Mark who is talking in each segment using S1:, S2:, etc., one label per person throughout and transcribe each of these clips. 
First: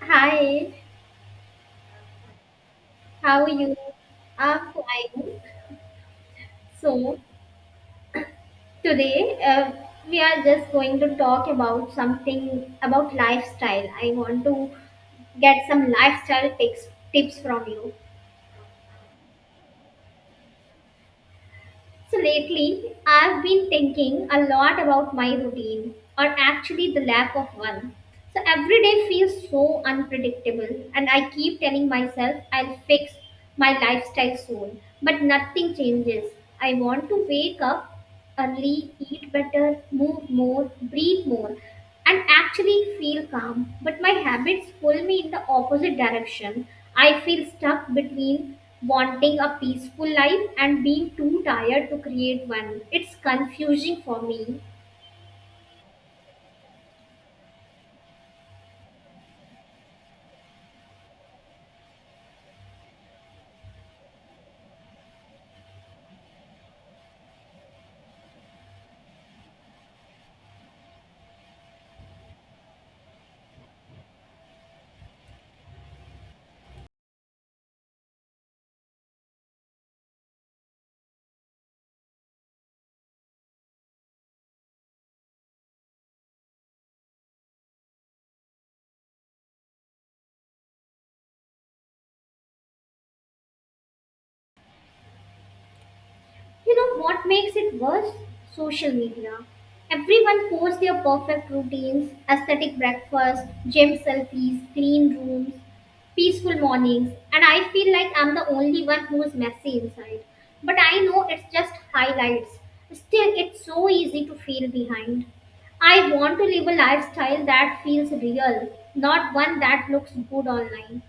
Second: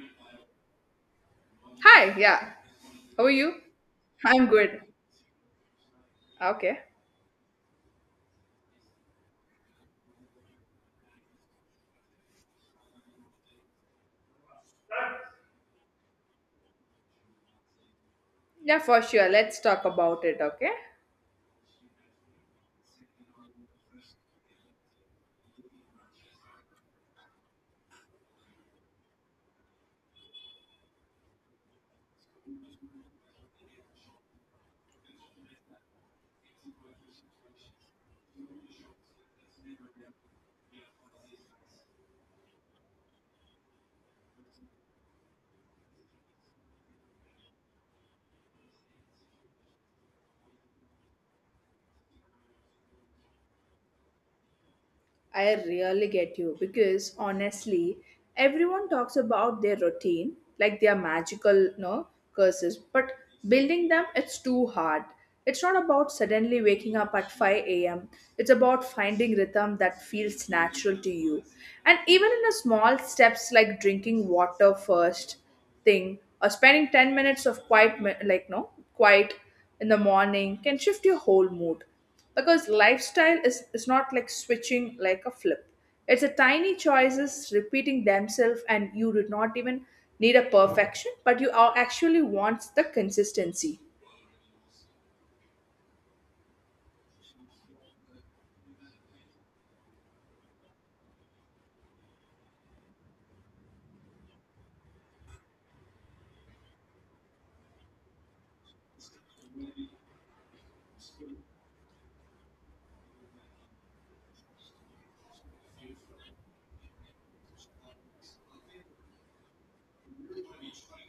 S1: Hi,
S2: Hi, yeah. How are
S1: how are
S2: you?
S1: you?
S2: I'm
S1: I'm
S2: good.
S1: fine.
S2: Okay.
S1: So today we are just going to talk about something about lifestyle. I want to get some lifestyle tips from you.
S2: Yeah, for sure. Let's talk about it, okay?
S1: So lately, I've been thinking a lot about my routine, or actually the lack of one. So every day feels so unpredictable, and I keep telling myself I'll fix my lifestyle soon, but nothing changes. I want to wake up early, eat better, move more, breathe more, and actually feel calm. But my habits pull me in the opposite direction. I feel stuck between wanting a peaceful life and being too tired to create one. It's confusing for me.
S2: I really get you because honestly, everyone talks about their routine like they are magical, no curses, but building them it's too hard. It's not about suddenly waking up at 5 a.m. It's about finding rhythm that feels natural to you. And even in a small steps like drinking water first thing or spending 10 minutes of quiet mi- like no quiet in the morning can shift your whole mood because lifestyle is not like switching like a flip, it's a tiny choices repeating themselves and you do not even need a perfection but you are actually wants the consistency.
S1: You know what makes it worse? Social media. Everyone posts their perfect routines, aesthetic breakfast, gym selfies, clean rooms, peaceful mornings, and I feel like I'm the only one who is messy inside. But I know it's just highlights. Still, it's so easy to feel behind. I want to live a lifestyle that feels real, not one that looks good online.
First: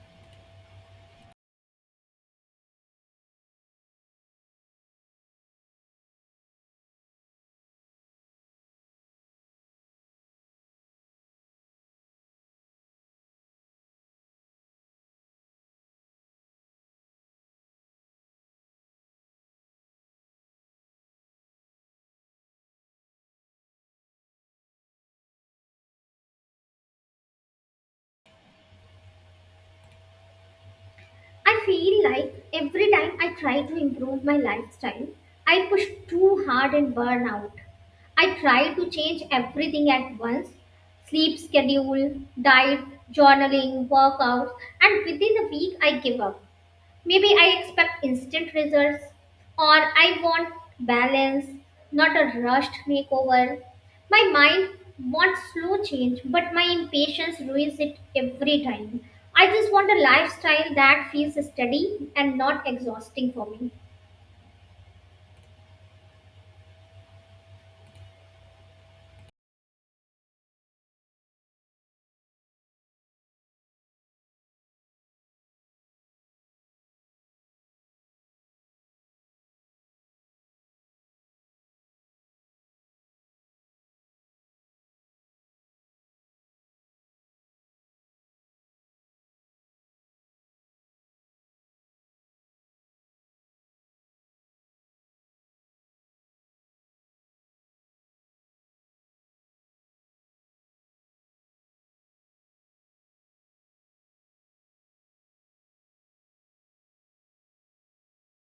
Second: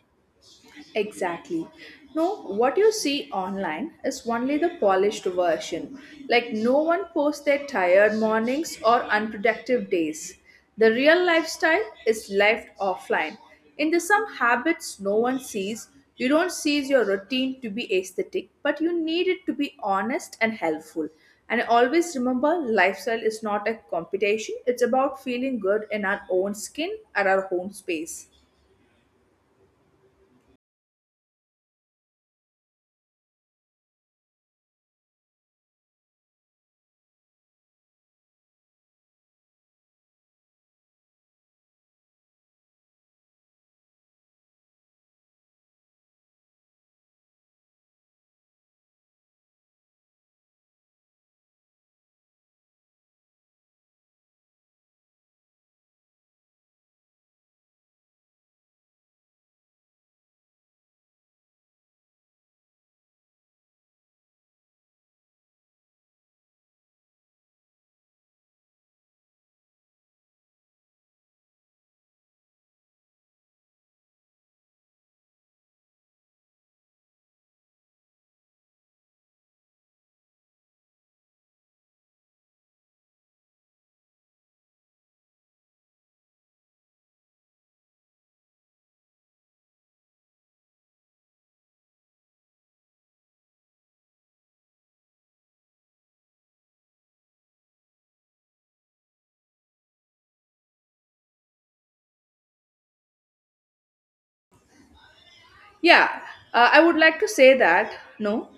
S2: Exactly. No, what you see online is only the polished version. Like, no one posts their tired mornings or unproductive days. The real lifestyle is left offline. In the some habits no one sees, you don't see your routine to be aesthetic, but you need it to be honest and helpful. And always remember, lifestyle is not a competition, it's about feeling good in our own skin or our own space.
S1: I feel like every time I try to improve my lifestyle, I push too hard and burn out. I try to change everything at once sleep schedule, diet, journaling, workouts, and within a week I give up. Maybe I expect instant results, or I want balance, not a rushed makeover. My mind wants slow change, but my impatience ruins it every time. I just want a lifestyle that feels steady and not exhausting for me.
S2: Yeah, I would like to say that no,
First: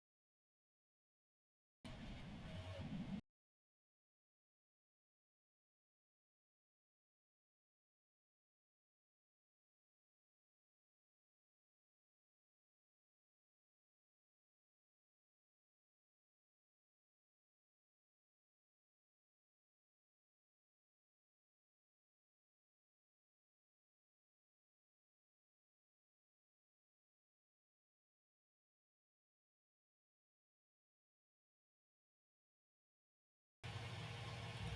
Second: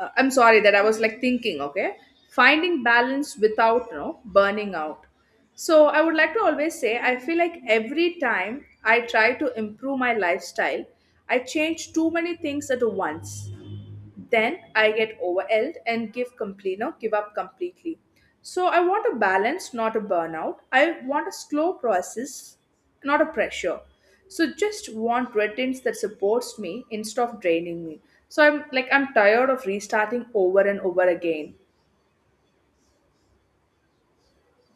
S2: I'm sorry that I was like thinking, okay, finding balance without no burning out. So I would like to always say I feel like every time I try to improve my lifestyle, I change too many things at once, then I get overwhelmed and give complete no give up completely. So I want a balance not a burnout, I want a slow process not a pressure. So just want routines that supports me instead of draining me. So I'm like I'm tired of restarting over and over again.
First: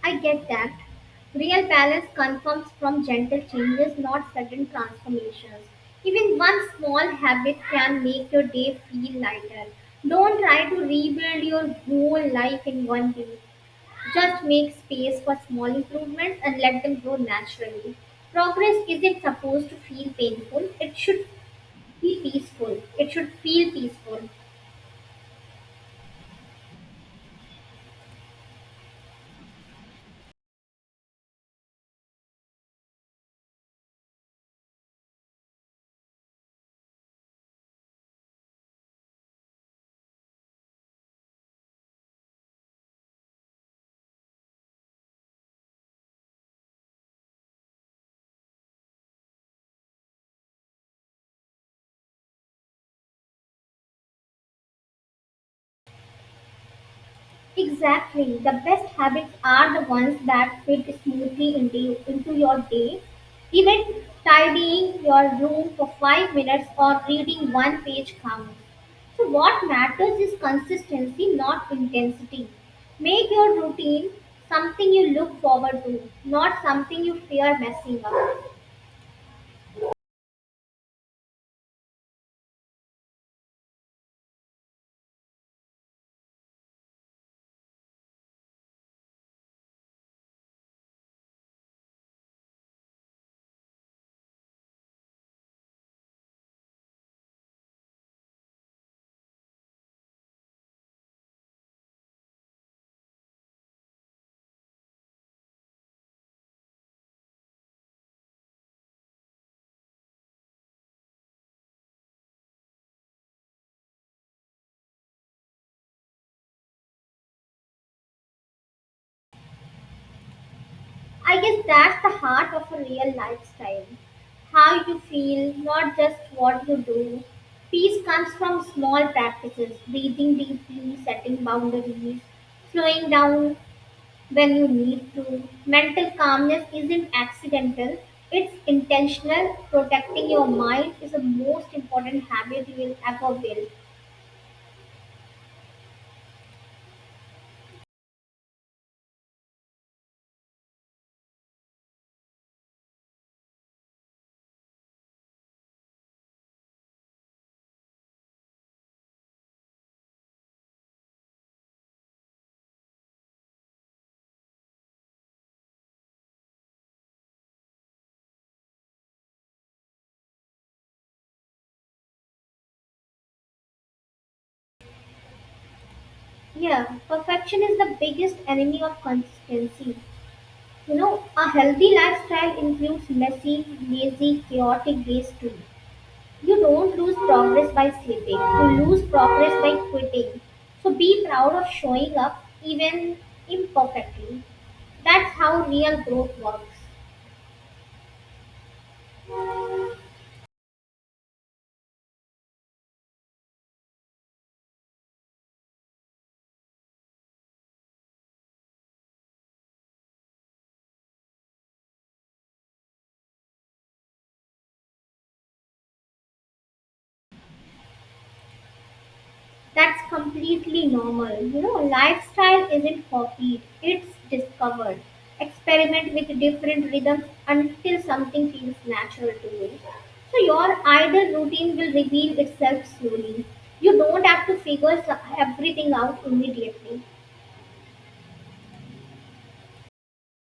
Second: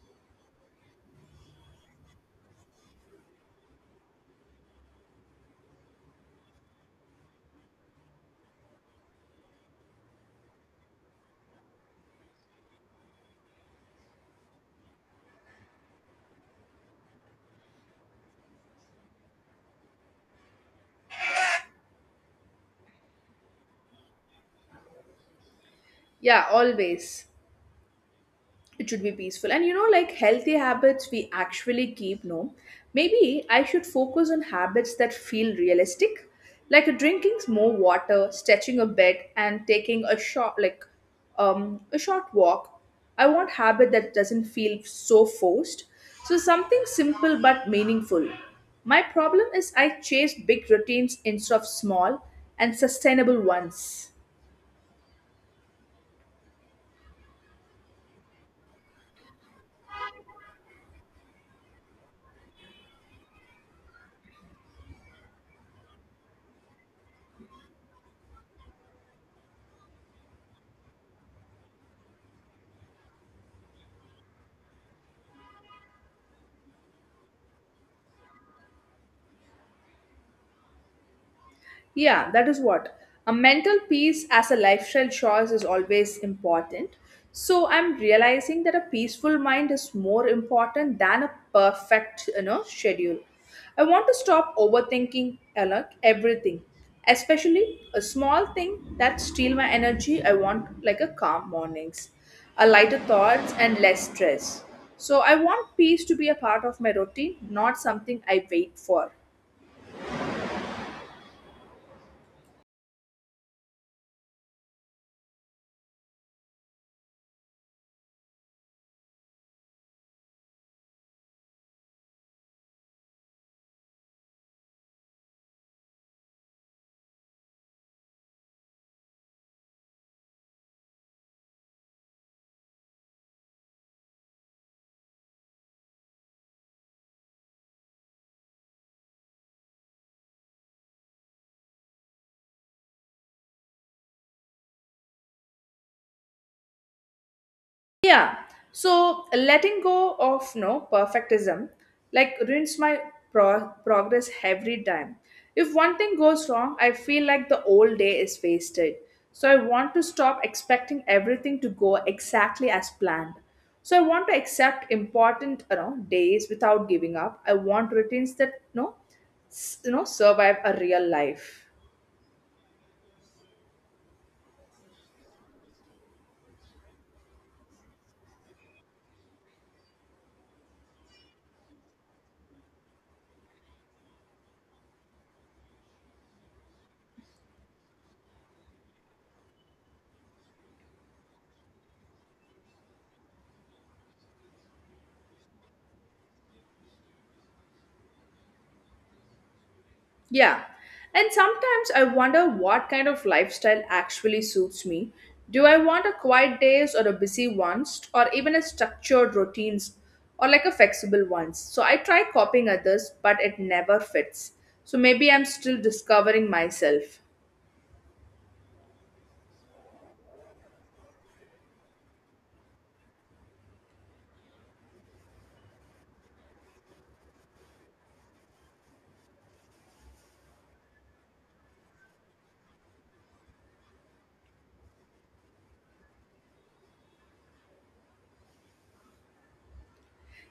S1: I get that. Real balance comes from gentle changes, not sudden transformations. Even one small habit can make your day feel lighter. Don't try to rebuild your whole life in one day. Just make space for small improvements and let them grow naturally. Progress isn't supposed to feel painful, it should be peaceful. It should feel peaceful.
S2: Yeah, always it should be peaceful and you know like healthy habits we actually keep no, maybe I should focus on habits that feel realistic like drinking more water, stretching a bit and taking a short um a short walk. I want habit that doesn't feel so forced, so something simple but meaningful. My problem is I chase big routines instead of small and sustainable ones.
S1: Exactly. The best habits are the ones that fit smoothly into your day. Even tidying your room for 5 minutes or reading one page counts. So, what matters is consistency, not intensity. Make your routine something you look forward to, not something you fear messing up.
S2: Yeah, that is what. A mental peace as a lifestyle choice is always important. So I'm realizing that a peaceful mind is more important than a perfect, you know, schedule. I want to stop overthinking, you know, everything, especially a small thing that steal my energy. I want like a calm mornings, a lighter thoughts and less stress. So I want peace to be a part of my routine, not something I wait for.
S1: I guess that's the heart of a real lifestyle. How you feel, not just what you do. Peace comes from small practices, breathing deeply, setting boundaries, slowing down when you need to. Mental calmness isn't accidental, it's intentional. Protecting your mind is the most important habit you will ever build.
S2: Yeah. So letting go of no perfectism like ruins my progress every time. If one thing goes wrong, I feel like the whole day is wasted. So I want to stop expecting everything to go exactly as planned. So I want to accept important, you know, days without giving up. I want routines that no, you know survive a real life.
S1: Yeah, perfection is the biggest enemy of consistency. You know, a healthy lifestyle includes messy, lazy, chaotic days too. You don't lose progress by sleeping, you lose progress by quitting. So be proud of showing up even imperfectly. That's how real growth works.
S2: Yeah. And sometimes I wonder what kind of lifestyle actually suits me. Do I want a quiet days or a busy ones or even a structured routines or like a flexible ones? So I try copying others but it never fits. So maybe I'm still discovering myself.
S1: That's completely normal. You know, lifestyle isn't copied, it's discovered. Experiment with different rhythms until something feels natural to you. So, your ideal routine will reveal itself slowly. You don't have to figure everything out immediately.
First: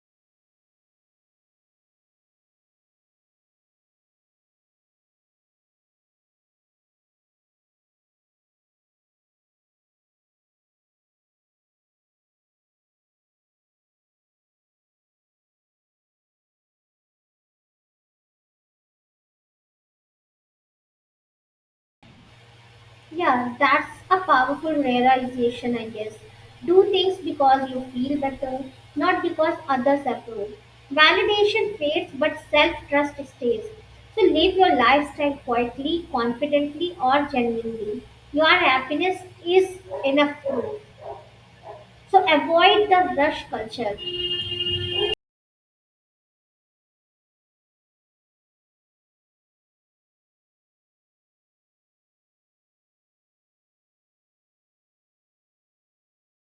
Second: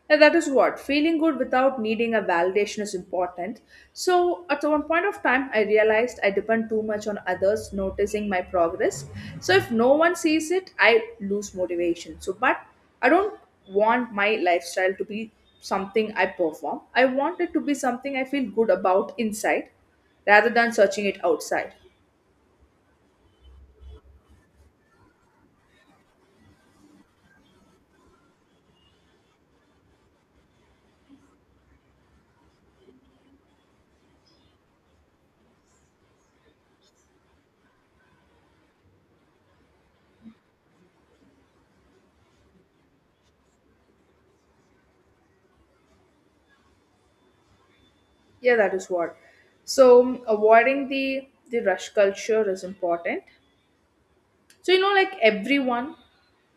S2: And that is what, feeling good without needing a validation is important. So, at one point of time, I realized I depend too much on others noticing my progress. So, if no one sees it, I lose motivation. So, but I don't want my lifestyle to be something I perform, I want it to be something I feel good about inside rather than searching it outside.
S1: Yeah, that's a powerful realization, I guess. Do things because you feel better, not because others approve. Validation fades, but self trust stays. So live your lifestyle quietly, confidently, or genuinely. Your happiness is enough proof. So avoid the rush culture.
S2: Yeah, that is what. So, avoiding the rush culture is important. So, you know, like everyone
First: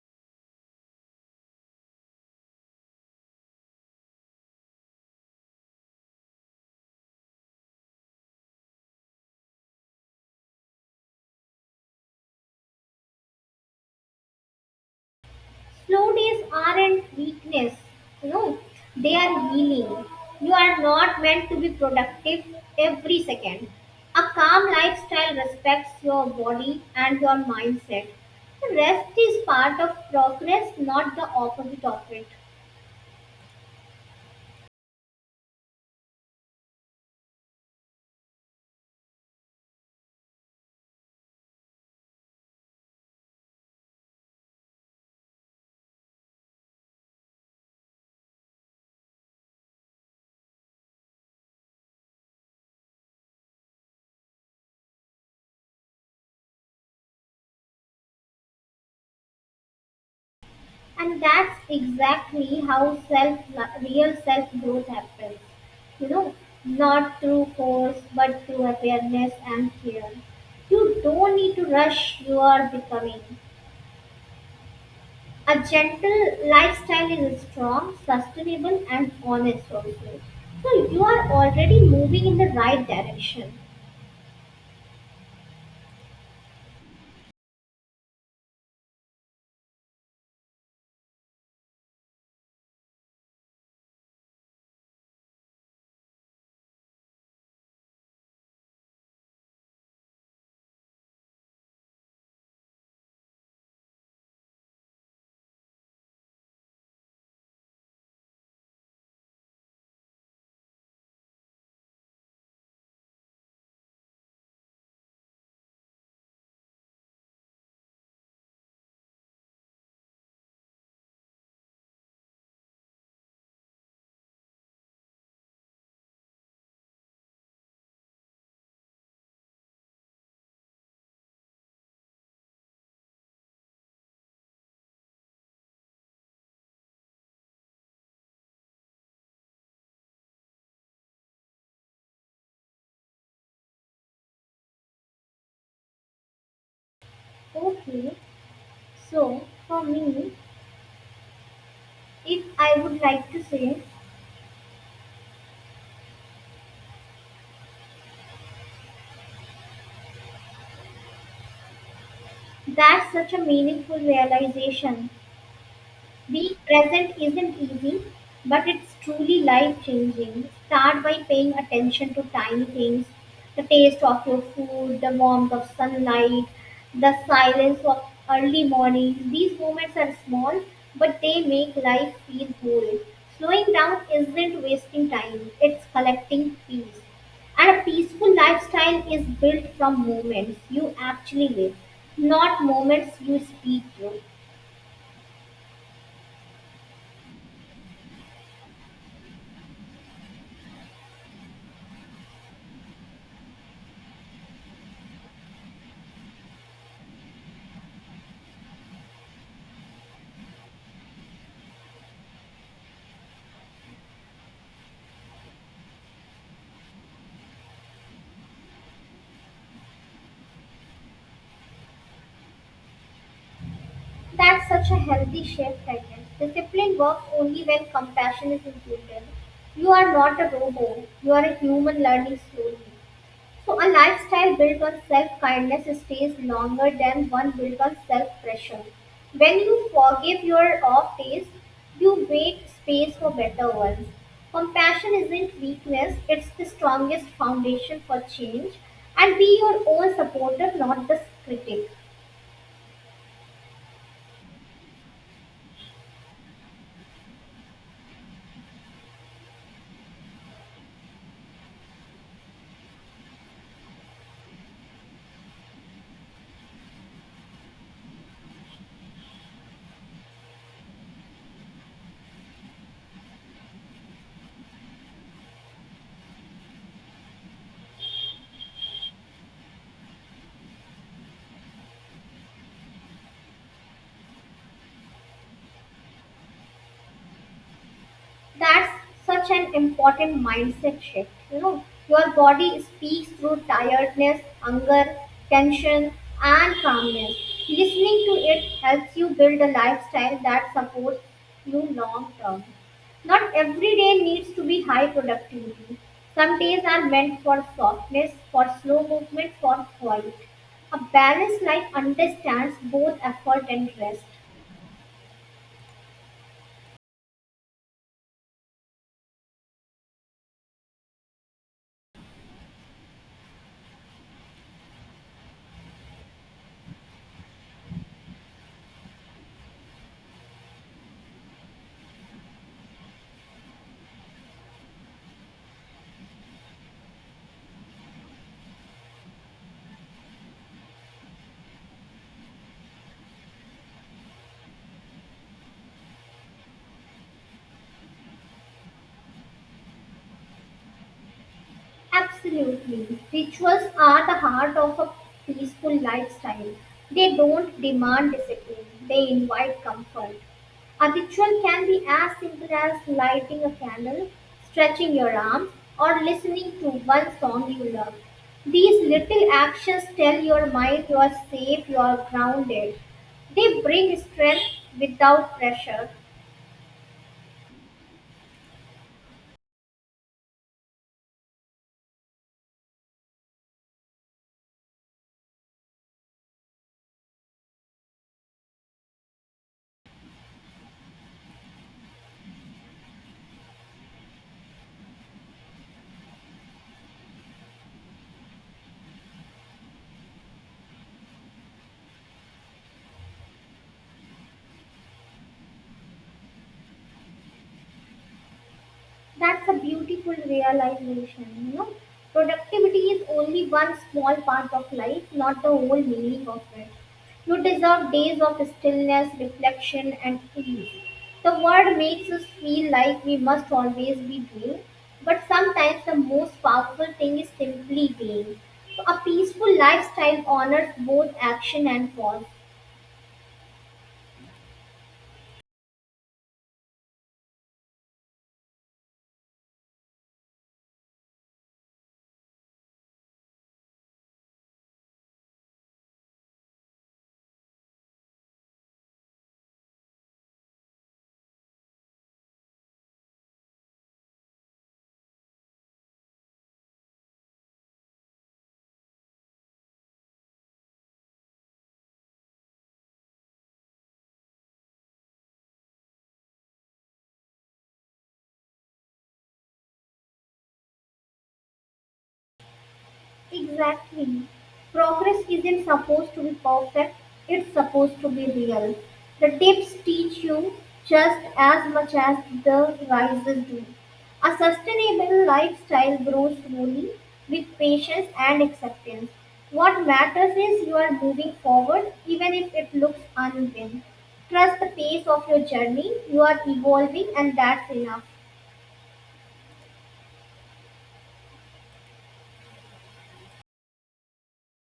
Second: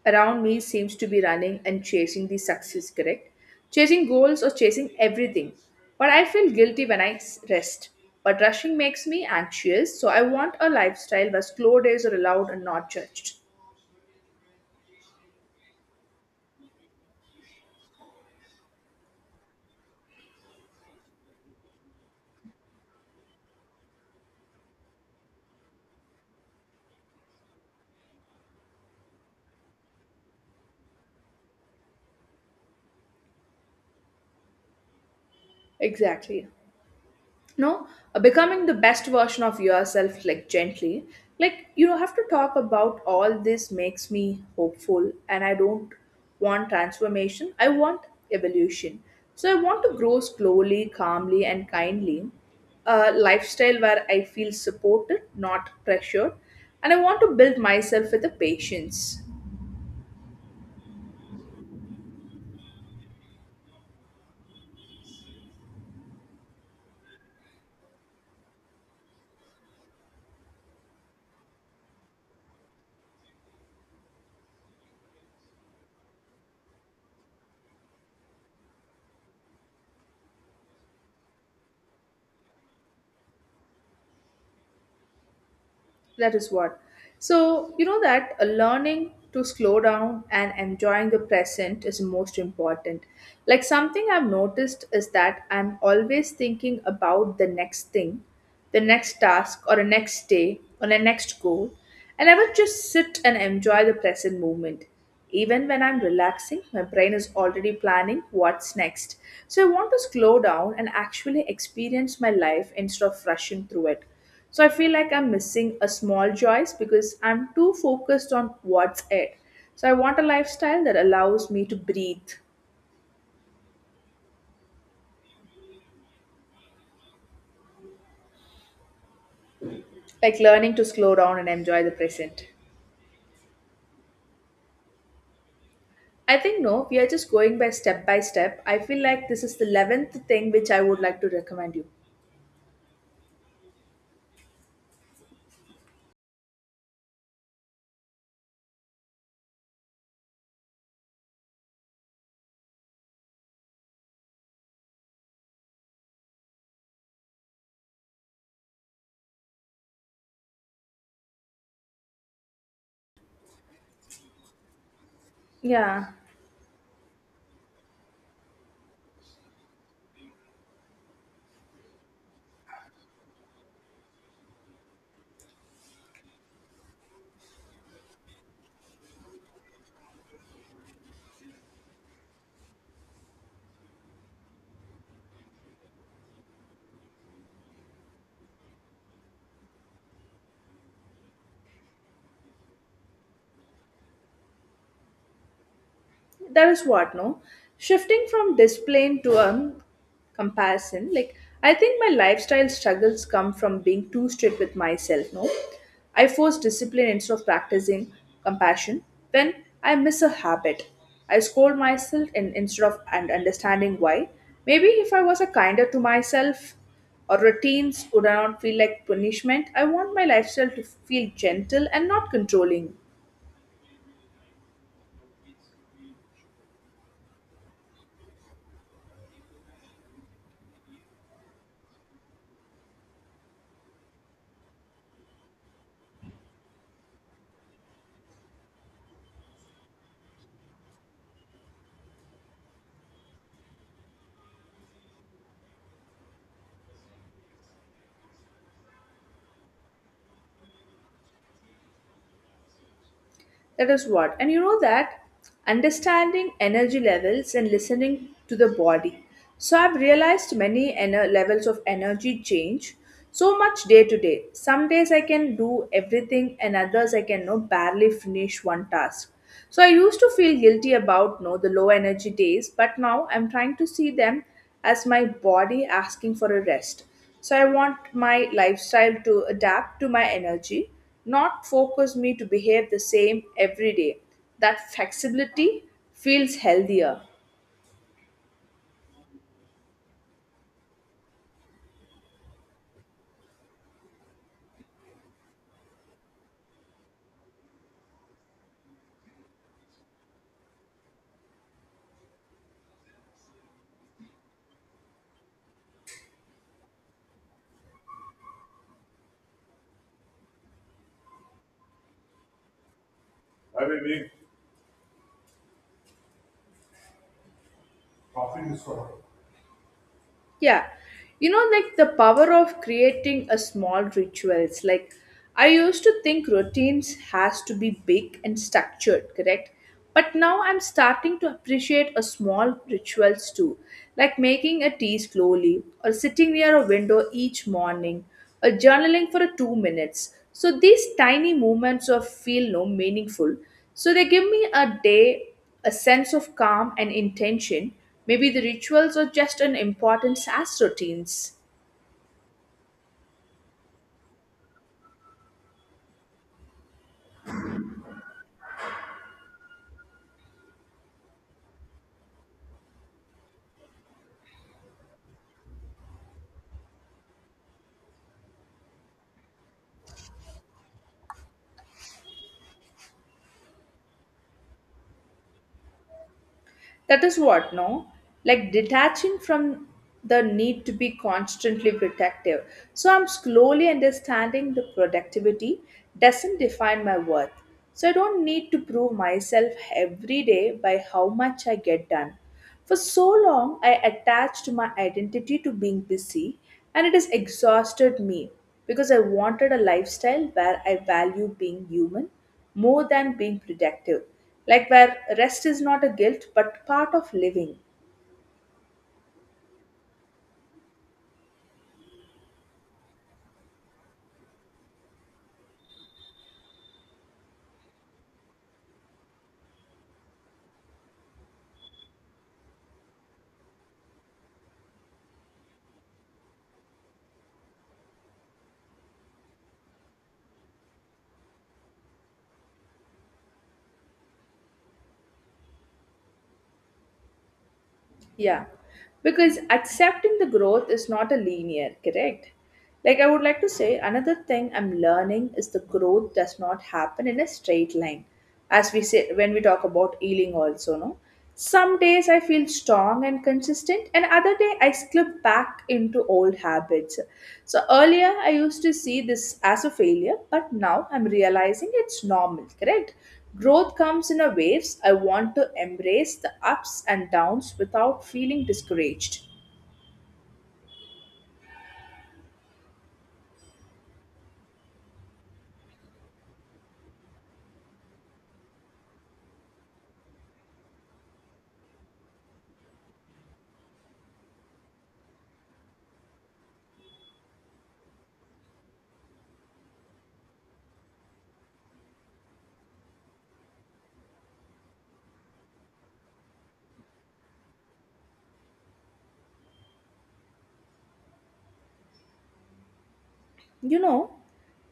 S2: around me seems to be running and chasing the success, correct? Chasing goals or chasing everything. But I feel guilty when I rest. But rushing makes me anxious, so I want a lifestyle where slow days are allowed and not judged.
S1: Slowness aren't weakness, you know, they are healing. You are not meant to be productive every second. A calm lifestyle respects your body and your mindset. Rest is part of progress, not the opposite of it.
S2: Exactly. No, becoming the best version of yourself like gently, like you have to talk about all this makes me hopeful and I don't want transformation, I want evolution. So I want to grow slowly, calmly and kindly, a lifestyle where I feel supported not pressured, and I want to build myself with the patience.
S1: And that's exactly how self real self growth happens. You know, not through force but through awareness and care. You don't need to rush your becoming. A gentle lifestyle is strong, sustainable, and honest also. So you are already moving in the right direction.
S2: That is what. So, you know that learning to slow down and enjoying the present is most important. Like, something I've noticed is that I'm always thinking about the next thing, the next task, or the next day, or the next goal. I never just sit and enjoy the present moment. Even when I'm relaxing, my brain is already planning what's next. So, I want to slow down and actually experience my life instead of rushing through it. So I feel like I'm missing a small choice because I'm too focused on what's ahead. So I want a lifestyle that allows me to breathe, like learning to slow down and enjoy the present. I think no, we are just going by step by step. I feel like this is the 11th thing which I would like to recommend you.
S1: Okay, so for me, if I would like to say that's such a meaningful realization.
S2: Yeah.
S1: Being present isn't easy, but it's truly life changing. Start by paying attention to tiny things the taste of your food, the warmth of sunlight, the silence of early mornings. These moments are small, but they make life feel whole. Slowing down isn't wasting time, it's collecting peace. And a peaceful lifestyle is built from moments you actually live, not moments you speak through.
S2: That is what, no, shifting from display to comparison, like I think my lifestyle struggles come from being too strict with myself, no. I force discipline instead of practicing compassion. When I miss a habit, I scold myself instead of and understanding why. Maybe if I was a kinder to myself, or routines would not feel like punishment, I want my lifestyle to feel gentle and not controlling.
S1: That's such a healthy shift, I guess. Discipline works only when compassion is included. You are not a robot, you are a human learning slowly. So, a lifestyle built on self kindness stays longer than one built on self pressure. When you forgive your off days, you make space for better ones. Compassion isn't weakness, it's the strongest foundation for change. And be your own supporter, not the critic.
S2: That is what. And you know that understanding energy levels and listening to the body. So I've realized many levels of energy change so much day to day. Some days I can do everything and others I can no barely finish one task. So I used to feel guilty about no the low energy days, but now I'm trying to see them as my body asking for a rest. So I want my lifestyle to adapt to my energy, not focus me to behave the same every day. That flexibility feels healthier.
S1: That's such an important mindset shift. You know, your body speaks through tiredness, hunger, tension, and calmness. Listening to it helps you build a lifestyle that supports you long term. Not every day needs to be high productivity. Some days are meant for softness, for slow movement, for quiet. A balanced life understands both effort
S2: I
S1: and
S2: will
S1: rest.
S2: make coffee this one. Yeah, you know, like the power of creating a small rituals. Like I used to think routines has to be big and structured, correct? But now I'm starting to appreciate a small rituals too, like making a tea slowly, or sitting near a window each morning, or journaling for a 2 minutes. So these tiny moments of feel no meaningful. So they give me a day a sense of calm and intention. Maybe the rituals are just an importance as routines.
S1: Absolutely. Rituals are the heart of a peaceful lifestyle. They don't demand discipline, they invite comfort. A ritual can be as simple as lighting a candle, stretching your arms, or listening to one song you love. These little actions tell your mind you are safe, you are grounded. They bring strength without pressure.
S2: That is what, no? Like detaching from the need to be constantly protective. So I'm slowly understanding the productivity doesn't define my worth. So I don't need to prove myself every day by how much I get done. For so long, I attached my identity to being busy, and it has exhausted me because I wanted a lifestyle where I value being human more than being productive, like where rest is not a guilt but part of living.
S1: That's a beautiful realization. You know, productivity is only one small part of life, not the whole meaning of it. You deserve days of stillness, reflection, and peace. The world makes us feel like we must always be doing, but sometimes the most powerful thing is simply being. So a peaceful lifestyle honors both action and pause.
S2: Yeah, because accepting the growth is not a linear, correct? Like I would like to say, another thing I'm learning is the growth does not happen in a straight line. As we say when we talk about healing also, no? Some days I feel strong and consistent, and other day I slip back into old habits. So earlier I used to see this as a failure, but now I'm realizing it's normal, correct? Growth comes in a waves. I want to embrace the ups and downs without feeling discouraged.
S1: Exactly. Progress isn't supposed to be perfect, it's supposed to be real. The dips teach you just as much as the rises do. A sustainable lifestyle grows slowly with patience and acceptance. What matters is you are moving forward even if it looks uneven. Trust the pace of your journey, you are evolving, and that's enough.
S2: You know,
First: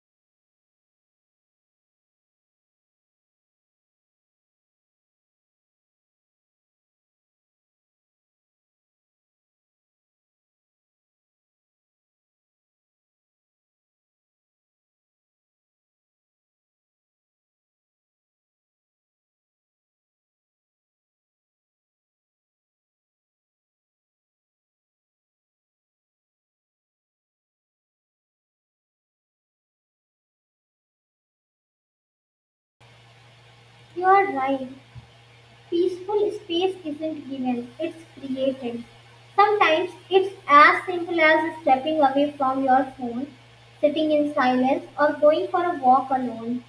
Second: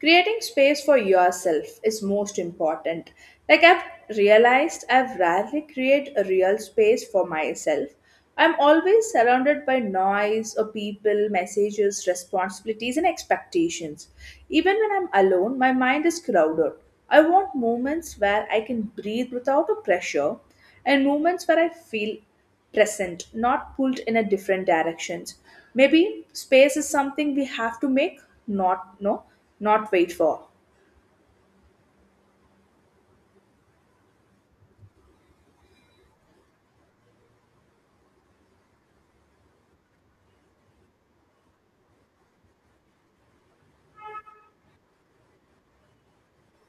S2: creating space for yourself is most important. Like I've realized I've rarely create a real space for myself. I'm always surrounded by noise or people, messages, responsibilities and expectations. Even when I'm alone, my mind is crowded. I want moments where I can breathe without a pressure and moments where I feel present, not pulled in a different directions. Maybe space is something we have to make, not no, not wait for.
S1: You are right. Peaceful space isn't given, it's created. Sometimes it's as simple as stepping away from your phone, sitting in silence, or going for a walk alone.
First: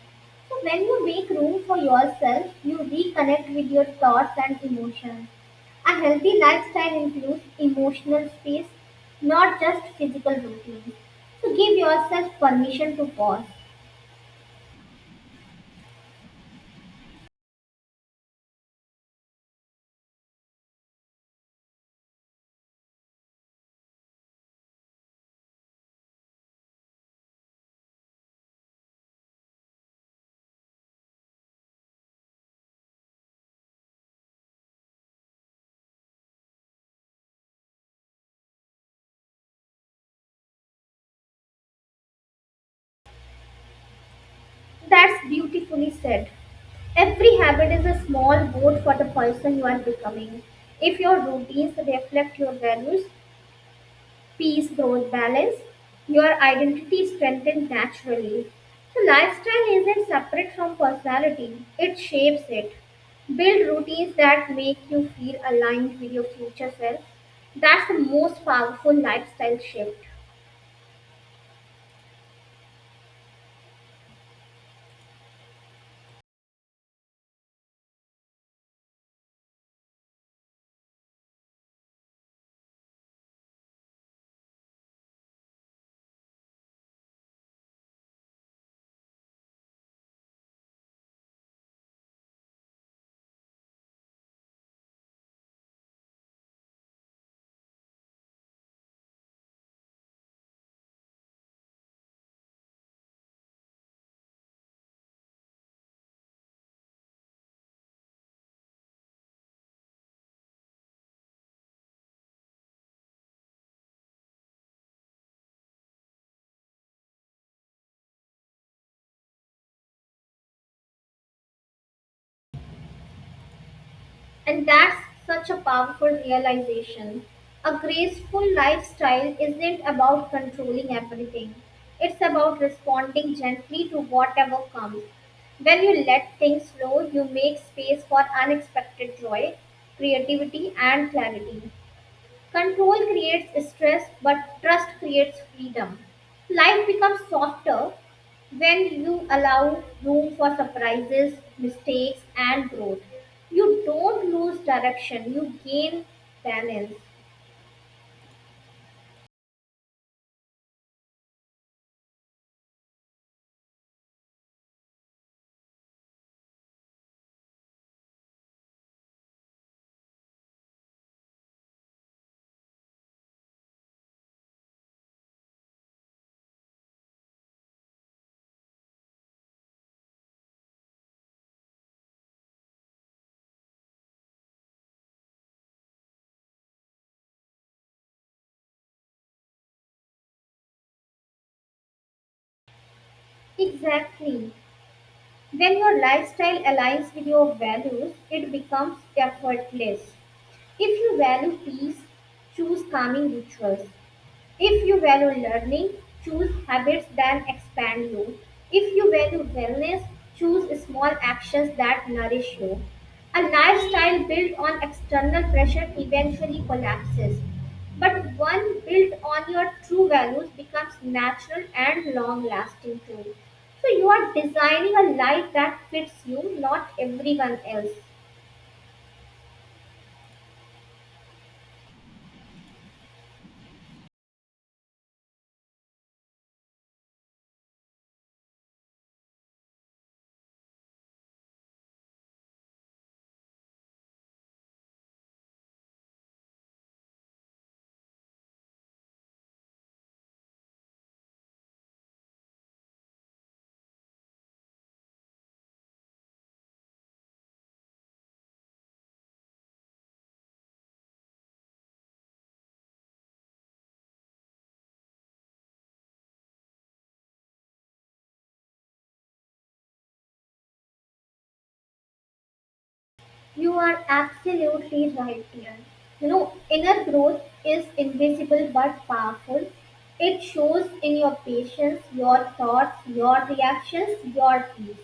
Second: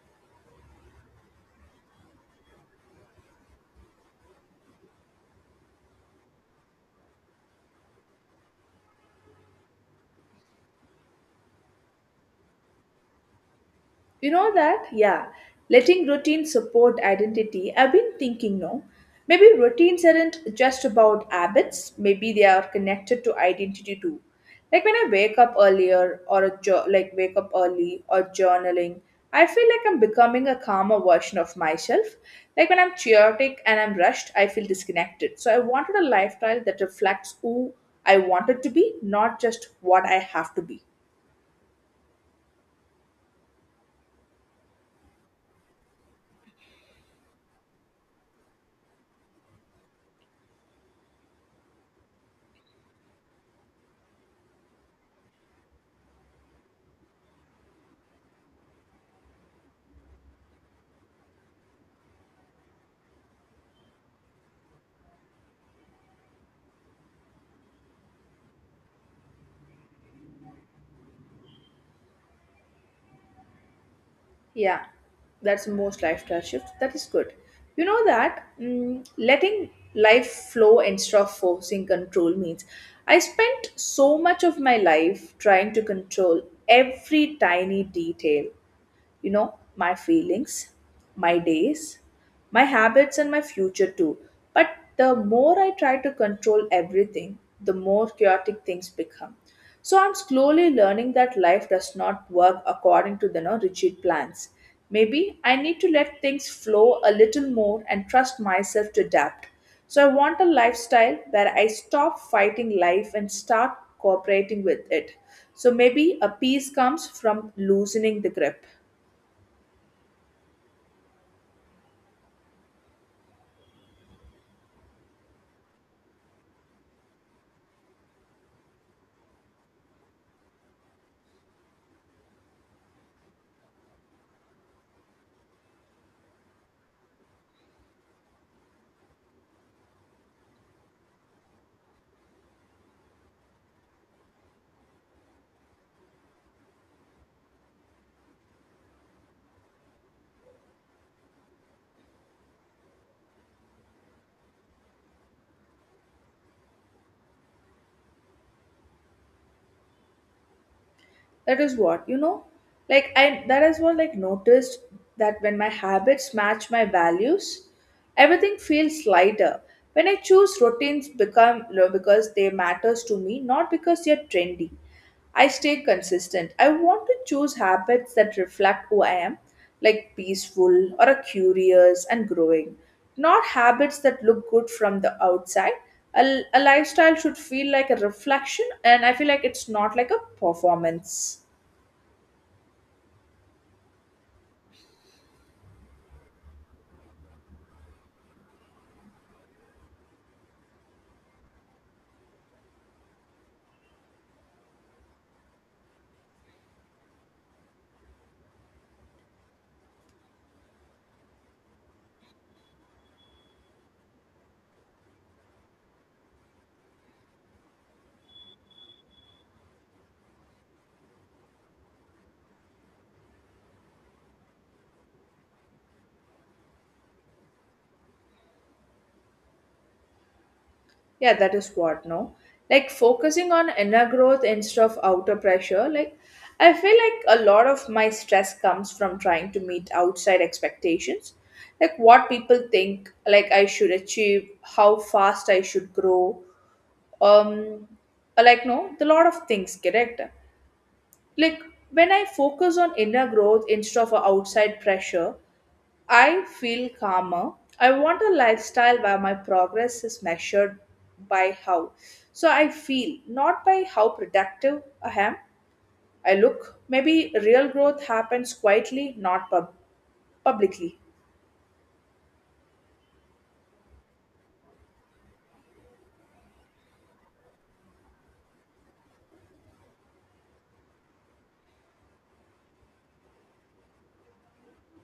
S1: So, when you make room for yourself, you reconnect with your thoughts and emotions. A healthy lifestyle includes emotional space, not just physical routine. So, give yourself permission to pause.
S2: You know that? Yeah. Letting routine support identity. I've been thinking, no. Maybe routines aren't just about habits, maybe they are connected to identity too. Like when I wake up earlier or a wake up early or journaling, I feel like I'm becoming a calmer version of myself. Like when I'm chaotic and I'm rushed, I feel disconnected. So I wanted a lifestyle that reflects who I wanted to be, not just what I have to be.
S1: That's beautifully said. Every habit is a small vote for the person you are becoming. If your routines reflect your values, peace, growth, balance, your identity strengthens naturally. So, lifestyle isn't separate from personality, it shapes it. Build routines that make you feel aligned with your future self. That's the most powerful lifestyle shift.
S2: Yeah, that's most lifestyle shift. That is good. You know that letting life flow instead of forcing control means I spent so much of my life trying to control every tiny detail, you know, my feelings, my days, my habits, and my future too. But the more I try to control everything, the more chaotic things become. So I'm slowly learning that life does not work according to the no, rigid plans. Maybe I need to let things flow a little more and trust myself to adapt. So I want a lifestyle where I stop fighting life and start cooperating with it. So maybe a peace comes from loosening the grip.
S1: And that's such a powerful realization. A graceful lifestyle isn't about controlling everything, it's about responding gently to whatever comes. When you let things flow, you make space for unexpected joy, creativity, and clarity. Control creates stress, but trust creates freedom. Life becomes softer when you allow room for surprises, mistakes, and growth. You don't lose direction, you gain balance.
S2: That is what you know, like I that is what like noticed that when my habits match my values everything feels lighter when I choose routines become because they matters to me not because they're trendy. I stay consistent. I want to choose habits that reflect who I am, like peaceful or a curious and growing, not habits that look good from the outside. A lifestyle should feel like a reflection and I feel like it's not like a performance.
S1: Exactly. When your lifestyle aligns with your values, it becomes effortless. If you value peace, choose calming rituals. If you value learning, choose habits that expand you. If you value wellness, choose small actions that nourish you. A lifestyle built on external pressure eventually collapses, but one built on your true values becomes natural and long lasting too. So you are designing a life that fits you, not everyone else.
S2: Yeah, that is what no, like focusing on inner growth instead of outer pressure, like I feel like a lot of my stress comes from trying to meet outside expectations, like what people think, like I should achieve, how fast I should grow, um like no the lot of things correct, like when I focus on inner growth instead of outside pressure I feel calmer. I want a lifestyle where my progress is measured by how. So I feel, not by how productive I am. I look. Maybe real growth happens quietly, not publicly.
S1: You are absolutely right, dear. You know, inner growth is invisible but powerful. It shows in your patience, your thoughts, your reactions, your peace.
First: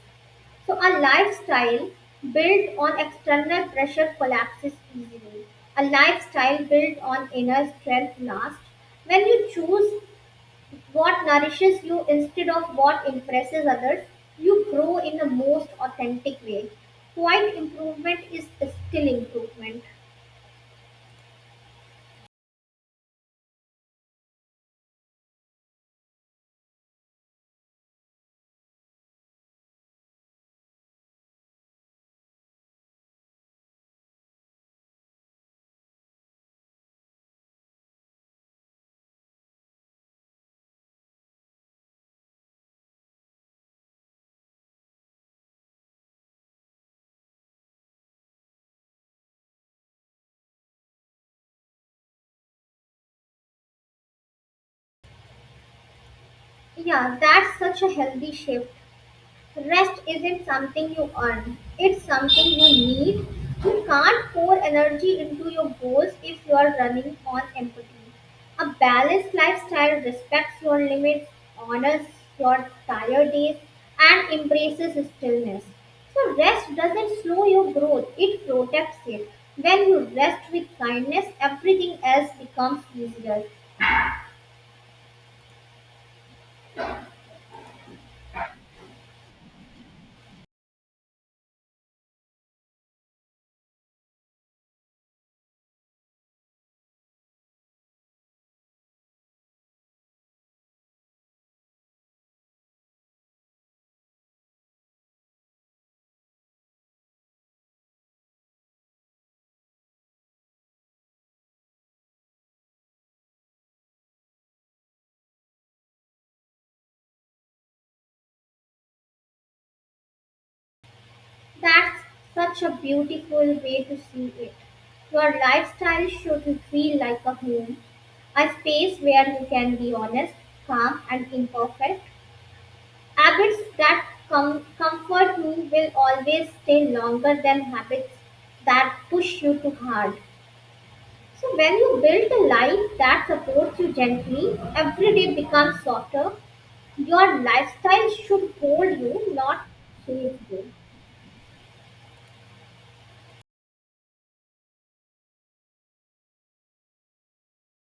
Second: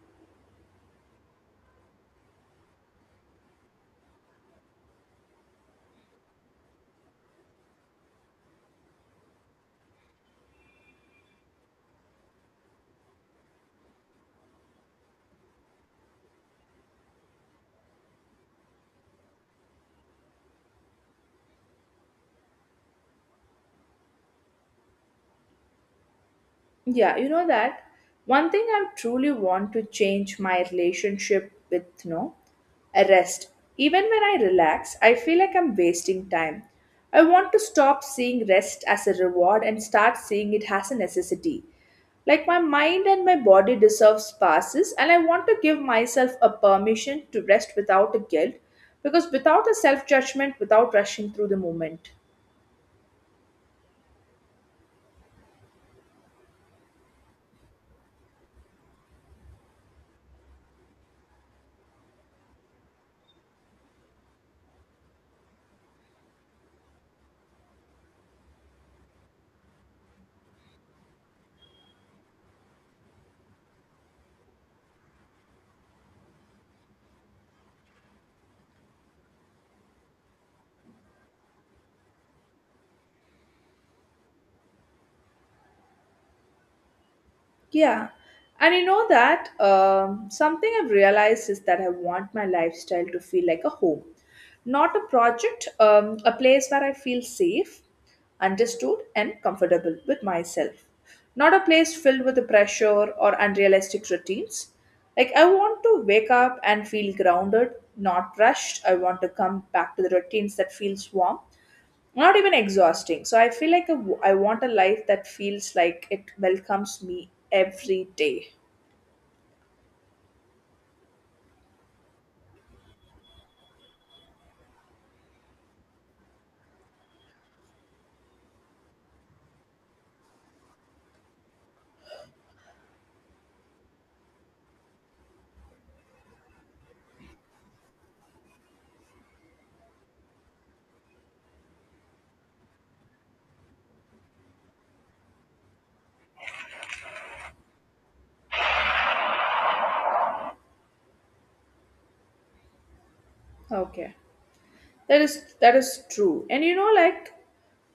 S1: So, a lifestyle built on external pressure collapses easily. A lifestyle built on inner strength lasts. When you choose what nourishes you instead of what impresses others, you grow in the most authentic way. Quiet improvement is still improvement.
S2: Yeah, you know that one thing I truly want to change my relationship with no, a rest. Even when I relax, I feel like I'm wasting time. I want to stop seeing rest as a reward and start seeing it as a necessity. Like my mind and my body deserves passes, and I want to give myself a permission to rest without a guilt, because without a self judgment, without rushing through the moment.
S1: Yeah, that's such a healthy shift. Rest isn't something you earn, it's something you need. You can't pour energy into your goals if you are running on empathy. A balanced lifestyle respects your limits, honors your tired days, and embraces stillness. So, rest doesn't slow your growth, it protects it. When you rest with kindness, everything else becomes easier.
S2: Yeah. And you know that something I've realized is that I want my lifestyle to feel like a home, not a project, a place where I feel safe, understood, and comfortable with myself. Not a place filled with the pressure or unrealistic routines. Like, I want to wake up and feel grounded, not rushed. I want to come back to the routines that feels warm, not even exhausting, so I feel like a, I want a life that feels like it welcomes me every day.
S1: That's such a beautiful way to see it. Your lifestyle should feel like a home, a space where you can be honest, calm, and imperfect. Habits that comfort you will always stay longer than habits that push you too hard. So, when you build a life that supports you gently, every day becomes softer. Your lifestyle should hold you, not save you.
S2: Okay, that is true, and you know, like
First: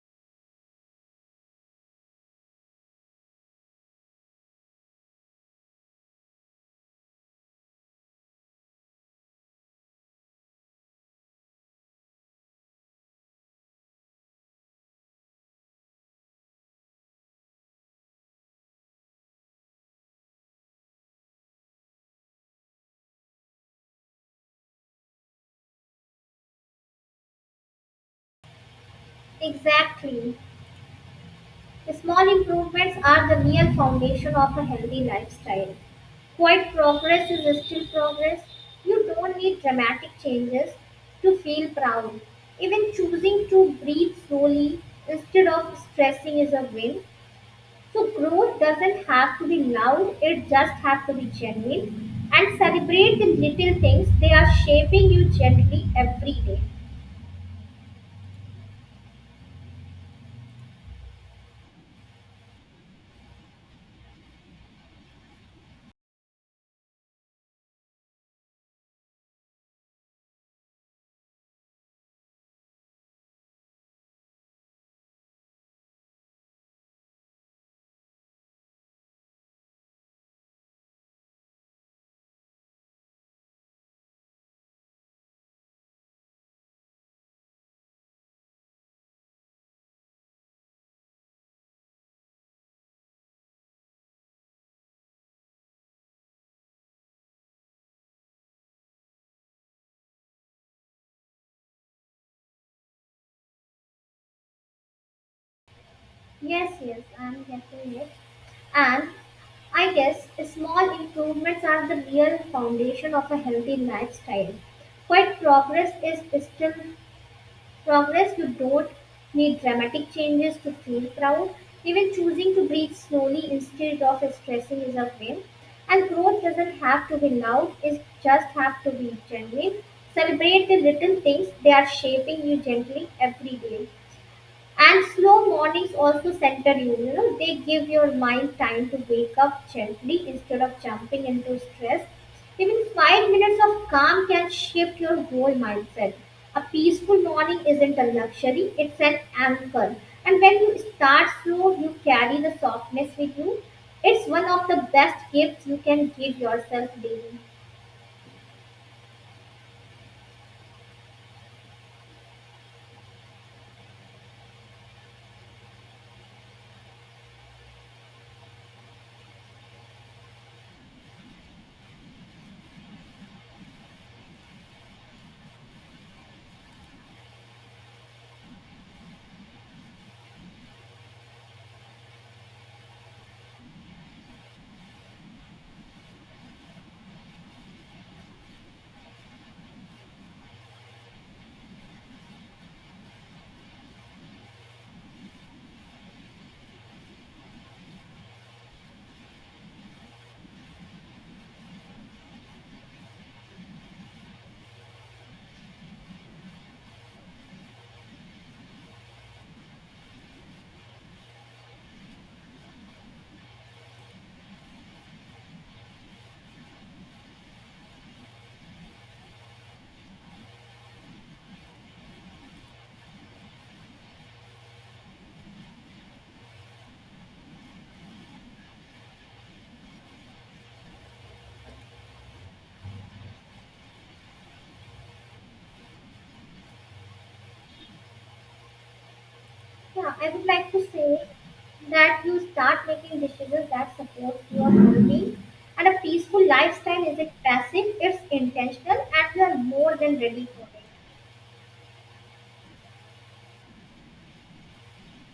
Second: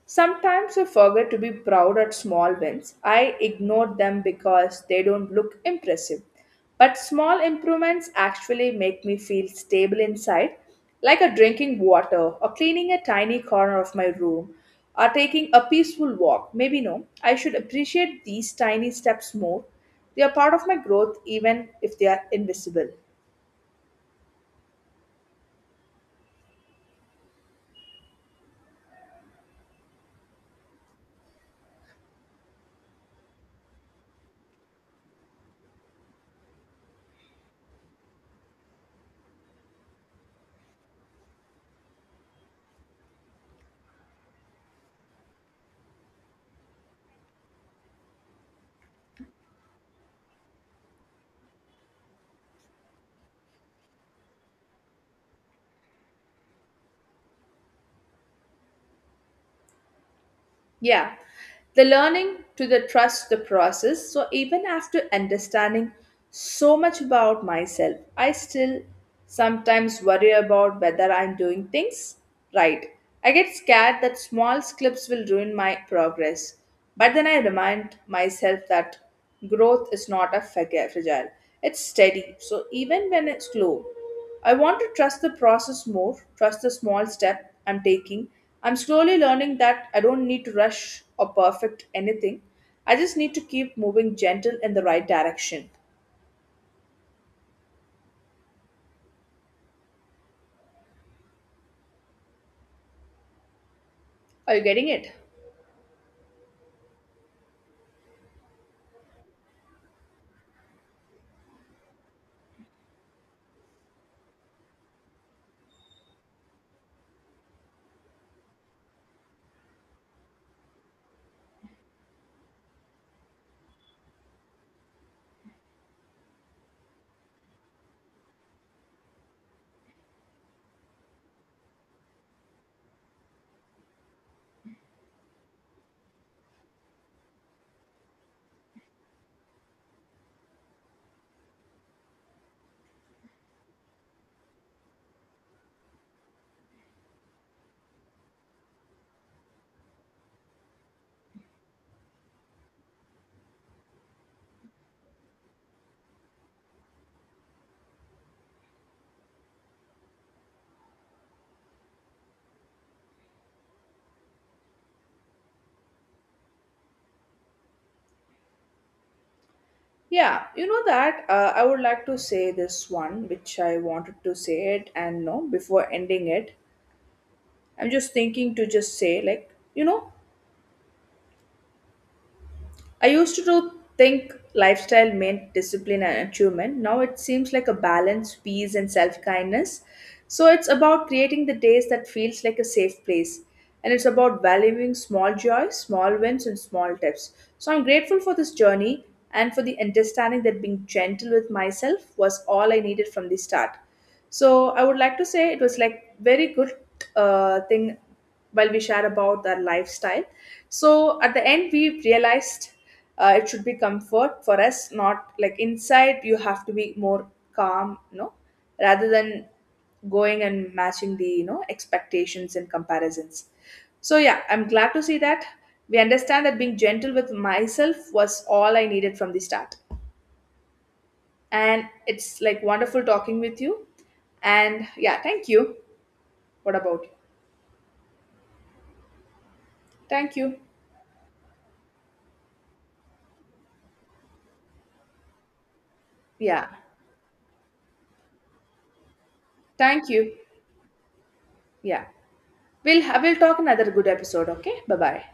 S2: sometimes I forget to be proud at small wins. I ignore them because they don't look impressive. But small improvements actually make me feel stable inside, like a drinking water, or cleaning a tiny corner of my room, or taking a peaceful walk. Maybe no, I should appreciate these tiny steps more. They are part of my growth even if they are invisible.
S1: Exactly. Small improvements are the real foundation of a healthy lifestyle. Quiet progress is still progress. You don't need dramatic changes to feel proud. Even choosing to breathe slowly instead of stressing is a win. So, growth doesn't have to be loud, it just has to be genuine. And celebrate the little things, they are shaping you gently every day.
S2: Yeah, the learning to the trust the process. So even after understanding so much about myself, I still sometimes worry about whether I'm doing things right. I get scared that small slips will ruin my progress. But then I remind myself that growth is not a fragile. It's steady. So even when it's slow, I want to trust the process more, trust the small step I'm taking. I'm slowly learning that I don't need to rush or perfect anything. I just need to keep moving gentle in the right direction. Are you getting it?
S1: Yes, yes, I'm getting it. And I guess small improvements are the real foundation of a healthy lifestyle. Quite progress is still progress. You don't need dramatic changes to feel proud. Even choosing to breathe slowly instead of stressing is a win. And growth doesn't have to be loud, it just have to be genuine. Celebrate the little things they are shaping you gently every day. And slow mornings also center you. You know, they give your mind time to wake up gently instead of jumping into stress. Even 5 minutes of calm can shift your whole mindset. A peaceful morning isn't a luxury, it's an anchor. And when you start slow, you carry the softness with you. It's one of the best gifts you can give yourself daily.
S2: Yeah, you know that I would like to say this one, which I wanted to say it, and no, before ending it, I'm just thinking to just say, like, you know, I used to do think lifestyle meant discipline and achievement. Now it seems like a balance, peace, and self kindness. So it's about creating the days that feels like a safe place. And it's about valuing small joys, small wins, and small tips. So I'm grateful for this journey and for the understanding that being gentle with myself was all I needed from the start. So I would like to say it was like very good thing while we share about our lifestyle. So at the end, we realized it should be comfort for us, not like inside. You have to be more calm, you know, rather than going and matching the you know expectations and comparisons. So yeah, I'm glad to see that we understand that being gentle with myself was all I needed from the start. And it's like wonderful talking with you. And yeah, thank you. What about you?
S1: Yeah, I
S2: Thank
S1: would
S2: you.
S1: like to say that you start making decisions that support your well-being and a peaceful
S2: Yeah.
S1: lifestyle isn't passive, it's intentional and you are more
S2: Thank
S1: than
S2: you.
S1: ready for it.
S2: Yeah. We'll talk another good episode, okay? Bye-bye.